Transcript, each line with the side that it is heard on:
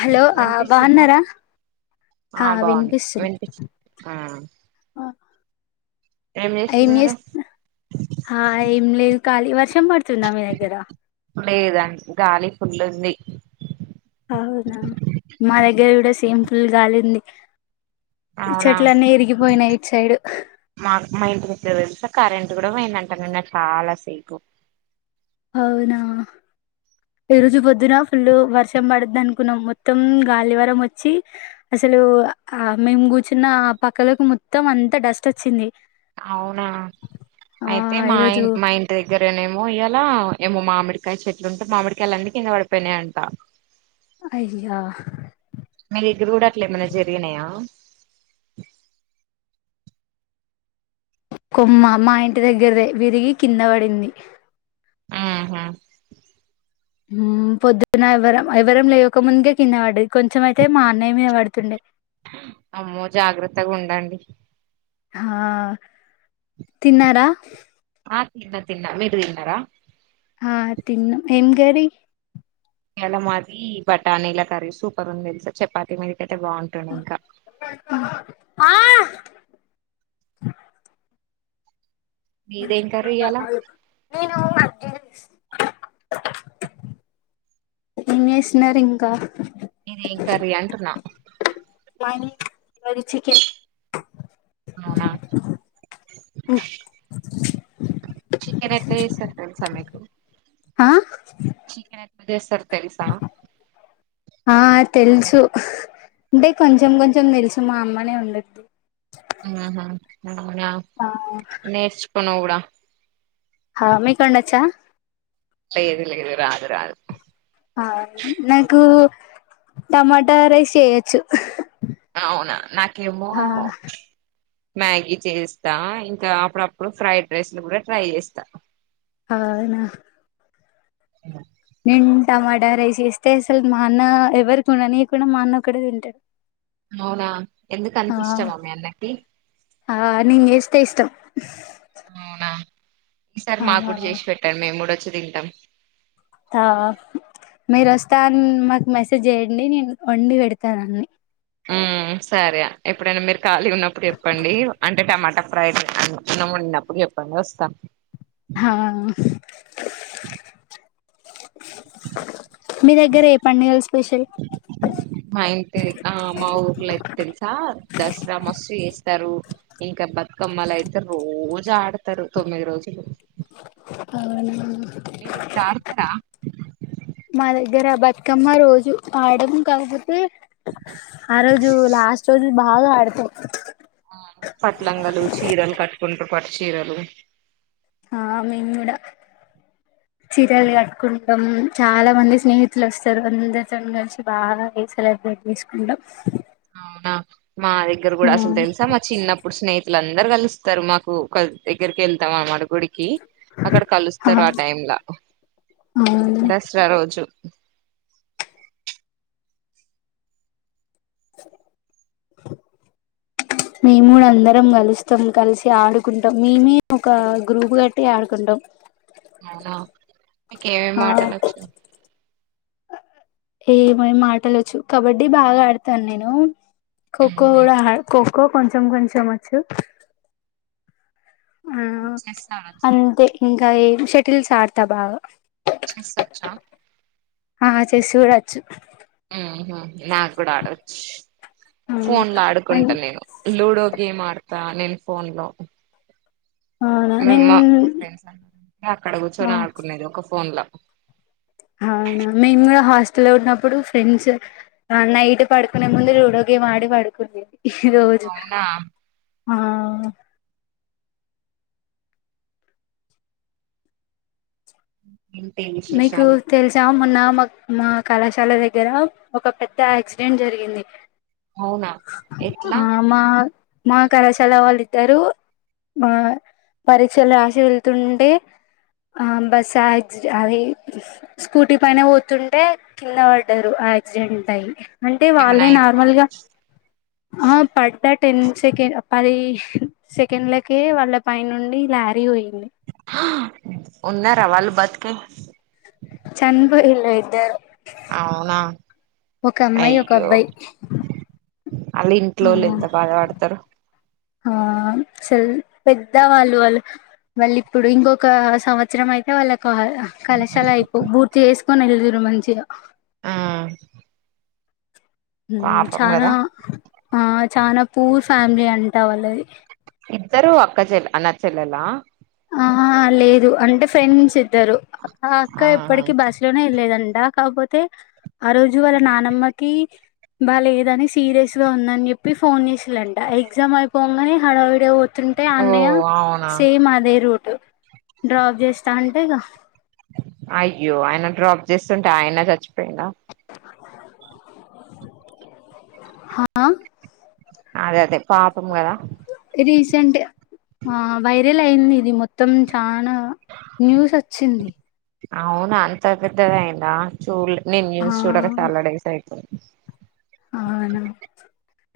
left: Hello ఆ
right: వినిపిస్తుందా
left: బాన్నరా
right: ఆ బాన్నాం వినిపిచ్ ఆ
left: ఏం చేస్తున్న హా ఏం లేదు ఖాళీ వర్షం పడుతుందా మీ దగ్గర?
right: లేదండి గాలి ఫుల్ ఉంది.
left: అవునా మా దగ్గర కూడ సేమ్ ఫుల్ గాలి ఉంది
right: అవునా
left: చెట్లన్నీ ఇరిగిపోయినాయి ఇటు సైడ్
right: మాకు మా ఇంటి దగ్గర తెలుసా కరెన్ ట్ కూడ పోయిందంట నిన్న చాలా సేపు
left: అవునా ఈ రోజు పొద్దున ఫుల్ వర్షం పడద్ది అనుకున్నాం మొత్తం గాలివరం వచ్చి అస అసలు ఆ మేము కూర్చున్న ఆ పక్కలకు మొత్తం అంత డస్ట్ వచ్చింది.
right: అవునా
left: ఆ
right: అయితే మా ఇ
left: ఈరోజు
right: మా ఇంటి దగ్గరనేమో ఇయ్యాల ఏమో మామిడికాయ చెట్టుంటే, మామిడికాయలన్నీ కింద పడిపోయినాయంట.
left: అయ్యా
right: మీ దెగ్గర కూడ అట్ల ఏమైన జరిగినాయా?
left: కొమ్మ మా ఇంటి దగ్గరదే విరిగి కింద పడింది.
right: మ్ హ
left: హ్మ్మ్ పొద్దున ఎవరం ఎవ్వరం లేవకముందుకే కింద పడ్డది. కొంచెం అయితే, మా అన్నయ్య మీద పడుతుండె.
right: అమ్మో జాగ్రత్తగుండండి.
left: హా తిన్నార?
right: ఆ తిన్న తిన్న మీరు తిన్నార?
left: ఆ తిన్నాం ఏం గర్రి
right: ఇయాల మాది బటానీల కర్రీ సూపర్ ఉంది తెలుసా చపాతి మీదిక్ కయితే బాగుంటుండె ఇంకా
left: ఆ
right: మీదేం కర్రీ ఇయ్యాల
left: నేనూ అర్జెంట్ ఏంజేస్తున్నారింక
right: ఏంకర్రీ అంటన్నా
left: మాది చికెన్
right: అవునా చికెనెట్ల జేస్తరు తెల్సా మీకు
left: ఆహ్
right: చికెనెట్ల చేస్తరు తెల్సా
left: ఆ తెలుసు అంటే కొంచెం కొంచం దెలుసు మా అమ్మనే వండుద్ది
right: ఆహా అవునా
left: ఆ
right: నేర్చకో నువ్ గుడా
left: హా మీకొన్డచ్చా
right: ఎది లేదు రాదు రాదు
left: ఆ నాకూ టమాటా రైస్ చేయొచ్చు
right: అవునా నాకేమో
left: ఆ
right: మ్యాగీ చేస్తా ఇంకా అప్పుడప్పుడు ఫ్రైడ్ రైస్లు గుడా ట్రై జేస్తా
left: అవునా
right: అ
left: నేన్ టమాటా రైస్ చేస్తేసల్ మా అన్నా ఎవకుండనీయకుండ మా అన్న ఒక్కడే తింటడు
right: అవునా ఎందుకంతిష్టమా మీ అన్నకి
left: ఆ నీన్ జేస్తె ఇష్టం
right: అవునా ఈసారి
left: ఆ
right: మాగ్గుడ జేసి పెట్టండి మేంగూడొచ్చి తింటం
left: ఆ మీరొస్తాన్ మాక్ మెసేజ్ జేయండి నేను వండి వెడతానన్ని
right: ఉమ్ సరే ఎప్పుడైనా మీరు ఖాళీగున్నప్పుడు చెప్పండి అంటే టమా ఫ్రై అన్నం ఒన్డినప్పుడు చెప్పండి వొస్త
left: హా మీ దగ్గర ఏ పండుగలు స్పెషల్
right: మా ఇంటి ఆ మా ఊర్లయిత్తెల్సా దసరా మస్త్ చేస్ తరూ ఇంక బతుకమ్మలయితె రోజాడతరు తొమ్మిది రోజులు
left: అవున
right: ఇది తాగుతరా
left: గ్గర బతుకమ్మ రోజు ఆడం కాకపోతే ఆ రోజు లాస్ట్ రోజు బాగ ఆడతం
right: పట్లంగలు చీరలు కట్టుకుంట్రు పట్టు చీరలు
left: ఆ మేము గూడ చీరల్ గట్కుంటం చాలా మంది స్నేహితులొస్తరు అందరితోని గలిసి బాగ సెలబ్రేట్ చేసుకుంటం
right: అవునా మా దగ్గర గూడా అసలు దెల్సా మా చిన్నప్పుడు స్నే లందరు గలుస్తరు మాకు ఒక దగ్గరికెళ్తాం అన్నమాట గుడికీ అక్కడ కలుస్తరు ఆ టైమ్లా
left: అవును
right: దసరా రోజు
left: మేముగుడ అందరం గలుస్తం కలిసి ఆడుకుంటం మేమే ఒకా గ్రూపు గట్టి ఆడుకుంటం ము
right: అవునా మీకు ఏమేం ఆటలు వచ్చు
left: ఏమేమి ఆటలు వచ్చు కబడ్డీ బాగా ఆడతాను నేను ఖోఖో కూడా ఖో కో కొంచెం కొంచం వచ్చు ఆ
right: చెస్ ఆడొచ్చా
left: అంతే ఇంకా ఏం షటిల్స్ ఆడతా బాగా
right: చెస్ వచ్చ
left: ఆ చెస్ కూడా వచ్చు
right: నాకు కూడా ఆడవచ్చు ఫోన్ లో ఆడుకుంటా నేను లూడో గేమ్ ఆడతా నేను ఫోన్లు
left: అవునా
right: మే
left: నేను
right: మా మా ఫ్రెండ్స్ అండి అక్కడ కూర్చొని ఆడుకునేది ఒక ఫోన్ లో
left: అవునా మేము కూడా హాస్టల్లో లో ఉన్నప్పుడు ఫ్రెండ్స్ నైట్ పడుకునే ముందు లూడో గేమ్ ఆడి పడుకునేది రోజు
right: అవునా
left: ఆ
right: ఏంటి
left: నీకు
right: విశేషాలు
left: తెలుసా మొన్న మా మా కళాశాల దగ్గర ఒక పెద్ద యాక్సిడెంట్ జరిగింది
right: అవునా ఎట్లా
left: ఆ మా మా కళాశాల వాళ్ళు ఇద్దారు ఆ పరీక్షలు రాసి వెళ్తుంటే ఆ బస్ ఆక్సి అది స్కూటీ పైన పోతుంటే కింద పడ్డారు యాక్సిడెంట్ అయి అంటే
right: ఏమన్నా
left: వాళ్ళే
right: అయిందా
left: నార్మల్గా ఆ పడ్డ టెన్ సెకండ్ పది సెకండ్లకే వాళ్ళ పై నుండి లారీ పోయి
right: హా ఉన్నారా వాళ్ళు బతికే
left: చనిపోయిలు ఇద్దరు
right: అవునా
left: ఒక అమ్మాయి ఒక అబ్బాయి
right: అలా ఇంట్లో వాళ్ళు ఎంత బాధ పడతారు
left: ఆ ఆ అసలు పెద్ద వాళ్ళు వాళ్ళు వాళ్ళు ఇప్పుడు ఇంకొక సంవత్సరం అయితే వాళ్ళ కళశాల అయిపో పూర్తి చేసుకొని వెల్దురు మంచిగా
right: ఆ
left: ఉమ్మ్ చానా ఆ చనా పూర్ ఫ్యామిలీ అంటా వాళ్ళది
right: ఇద్దరు అక్క చెెల్ అన్న చెల్లెల
left: ఆ లేదు అంటే ఫ్రెండ్స్ ఇద్దరు ఆ అక్క
right: ఆహా
left: ఎప్పటికీ బాస్లోనే వెళ్లేదండి అ కాపోతే ఆ రోజు వాళ్ళ నానమ్మకి బా లేదని సీరియస్ గా ఉందని చెప్పి ఫోన్ చేసిలాంట ఎగ్జామ్ అయిపోగానే హడావిడిగా తుంటే ఆ
right: ఓ
left: అన్నయ
right: అవునా
left: సేమ్ అదే రూట్ డ్రాప్ చేస్తా అంటే ఇగ
right: అయ్యో ఆయన డ్రాప్ చేస్తుంటే ఆయనే చచ్చిపోయిండ
left: హా
right: అదే అదే పాపం కదా
left: రీసెంట్ ఆ వైరల్ అయింది ఇది మొత్తం చనా న్యూస్ వచ్చింది
right: అవును అంత పెద్దగయింద చూ నేను
left: ఆ
right: న్యూస్ చూడక చాలాడేస్ అయితుంది
left: అవునా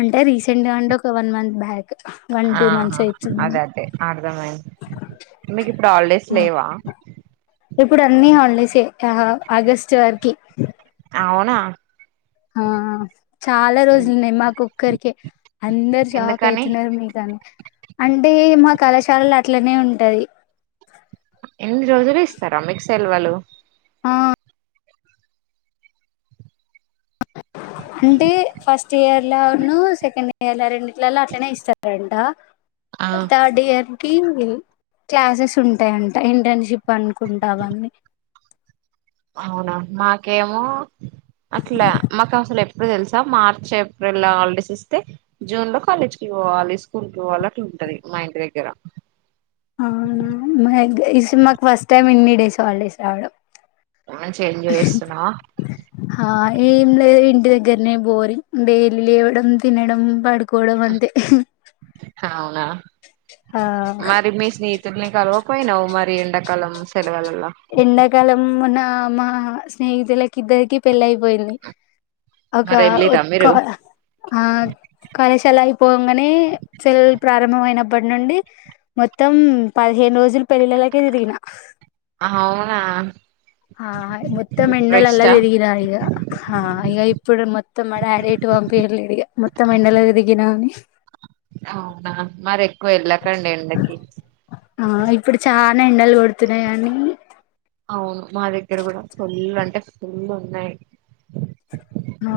left: అంటే రీసెంట్ గా అంటే ఒక one month back one two
right: ఆహా
left: మంత్స్
right: అద
left: అయితుంది
right: అదే అర్థం అయింది మీకు ఇప్పుడు హాలిడేస్ లేవా
left: ఇప్పుడు అన్ని హాలిడేస్ ఏ ఆ ఆగస్టు వరకి
right: అవునా
left: ఆ చాలా రోజులున్నాయి మాకోక్కరికే అందరు షాక్
right: ఎందుకని
left: అయితున్నారు మీకు అని అంటే మా కళాశాలలు అట్లనే ఉంటయ్
right: ఎన్ని రోజులు ఇస్తార మీకు సెల్వులు
left: ఆ అంటే ఫస్ట్ ఇయర్ లోనూ ఉన్న సెకండ్ ఇయర్ [unintelligible] రెండి లలో అట్లనే ఇస్తారట
right: ఆ
left: థర్డ్ ఇయర్ కి క్లాసెస్ ఉంటాయంట ఇంటర్న్షిప్ అనుకుంటావన్నీ
right: అవునా మాకేమో అట్ల మాకు అసల ఇప్పుడు తెలుసా మార్చ్ ఏప్రిల్ హాలిడేస్ ఇస్తే జూన్ లో కాలేజ్కిివ్వాలి స్కూల్ కి పోవాల అలాంటుంది ఉంటది మా ఇంటి దెగ్గిర
left: అవునా మాకు ఫస్ట్ టైమ్ ఎన్ని డేస్ హాలిడేస్ రావడం
right: మంచిగ ఎంజాయ్ చేస్తున్నావ
left: ఏం లేదు ఇంటి దగ్గరనే బోరింగ్ డైలి లేవడం తినడం పడుకోవడం అంతే
right: అవునా
left: ఆ
right: మరి మీ స్నేహితుల్ని పోయినవు మరి ఎండకాలం
left: ఎండకాలం నామ్ మా స్నేహితులకి ఇద్దరికి పెళ్ళ అయిపోయింది ఒక
right: మరి వెళ్ళిరా మీరు
left: ఆ కళాశాల అయిపోగానే సెలవలు ప్రారంభంమయిన ఇప్పటి నుండి మొత్తం పదిహేను రోజులు పెళ్ళిళ్లకే తిరిగిన
right: అవునా
left: ఆ మొత్తం
right: ఇప్పుడు
left: ఎండలల [unintelligible]
right: రెస్టా
left: దిరిగిన ఈగ ఇ ఇప్పుడు మొత్తం పంపి [unintelligible] మొత్తం ఎండలో తిరిగినా అని
right: అవునా మరి ఎక్కువ వెళ్ళకండి ఎండకి
left: అ ఎండలు పడుతున్నాయి గాని
right: అవును మా దగ్గర కూడ ఫుల్ అంటే ఫుల్ ఉన్నాయి
left: ఆ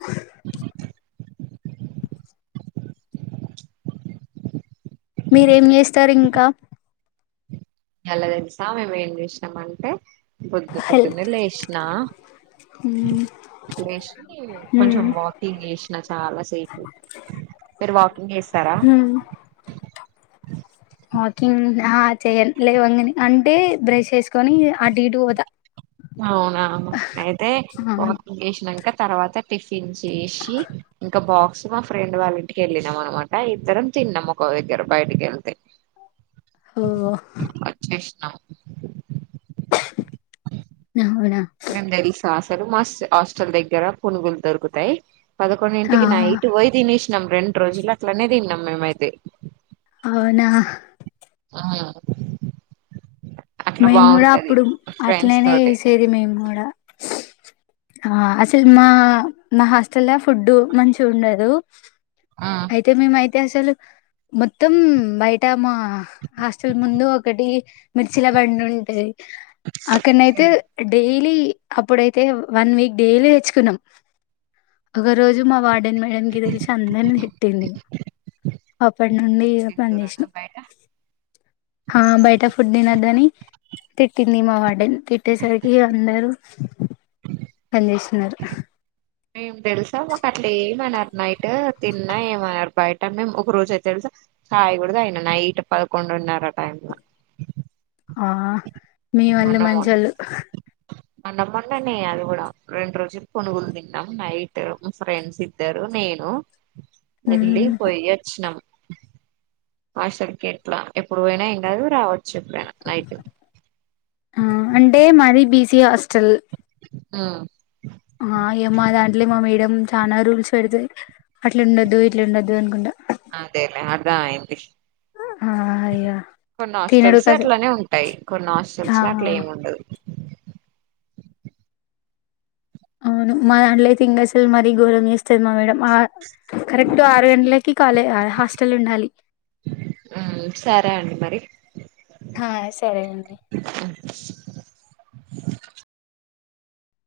left: అ మీరేం చేస్తారు ఇంక
right: మళ్ళా తెలుసా మేము ఏం చేసాం అంటే పొద్దు
left: హెల్
right: పొద్దున్న లేసినా
left: మ్మ్
right: లేషి కొంచెం
left: మ్మ్
right: వాకింగ్ చేసినా చాలా సేపు మీరు వాకింగ్ చేస్తార
left: మ్మ్ వాకింగ్ చెయ లేవంగని అంటే బ్రష్ చేసుకొని అటు ఇటు పోత
right: అవునా అయితే
left: ఆ
right: వాకింగ్ చేసినాక తర్వాత టి టిఫిన్ చేసి ఇంకా బా మా ఫ్రెండ్ వాళ్ళ ఇంటికి వెళ్ళినాం అనమాట ఇద్దరం తిన్నాము ఒక దగ్గర బయటికి వెళ్తే
left: హు
right: క
left: [unintelligible]
right: మస్త్ హాస్టల్ దగ్గర పునుగులు దొరుకుతాయ్
left: ఆ
right: పదకొండింటికి నైటు బొయ్ తినేషినం రెండు రోజులు అట్లనే తిన్నం మేమైతే
left: అవునా
right: ఆ
left: మేం గూడా అప్పుడు అట్లనే
right: తోటి
left: ఏసేది మేం గూడా ఆ అసలు మా మా హాస్టల్లో ఫుడ్డు మంచి గుండదు
right: ఆ
left: అయితే మేమైతే అసలు మొత్తం బయట మా హాస్టెల్ ముందు ఒకటి చిలబండుంటది అక్కనైతే డే డైలీ అప్పుడైతే వన్ వీక్ డైలీ తెచ్చుకున్నం ఒక రోజు మా మేడం కి తెల్సి అందన్ తిట్టింది అప్పడ్ నుండి
right: ఎందుకు
left: బన్
right: తింటురనా
left: చేసినం
right: బయట
left: ఆ బయట న్నదిని తిట్టింది మా వాడెన్ తిట్టేసరికి అందరూ పని చేస్తున్నారు
right: మేము తెలుసా మాకట్లా ఏమనరు నైట్ తిన్నా ఏమనర్ బయట మేం ఒక రోజై తెలుసా కాయి కుడ దానా నైట్ పదకొండున్నర టైమ్ ల
left: ఆ మీ వల్లు మంచోళ్ళు
right: అన్నమ్మండనే అది గుడా రెండు రోజులు పునుగులు తిన్నాం నైట్ ఫ్రెండ్స్ ఇద్దరు నేను వెళ్ళి
left: ఉమ్
right: పొయ్యచ్చినం ఆషర్కి ఎట్లా ఎప్పుడు బొయినా ఏం గాదు రావ చెప్పా నైట్
left: సి ఆస్టల్
right: ఆ
left: ఆ ఏమా దాంట్లో మా మేడం చాలా రూల్స్ పెడతది అట్లుండద్దు ఇట్లండొదు అనుకుంటా
right: అదేలే ఆద్రా ఐన్టిష్
left: ఆహా
right: కొన్నాస్టల్స్ అట్లనే ఉంటాయి
left: ఆ
right: కొన్నాస్టల్స్ లో అట్లేముండదు
left: అవును మా దాన్లో అయితే ఇంగసలు మరీ ఘోరం చేస్తది మా మేడం కరెక్ట్ ఆరు గంటలకి కాలే హాస్టల్ ఉండాలి
right: మ్మ్ సరే అండి మ
left: హా సరే అండి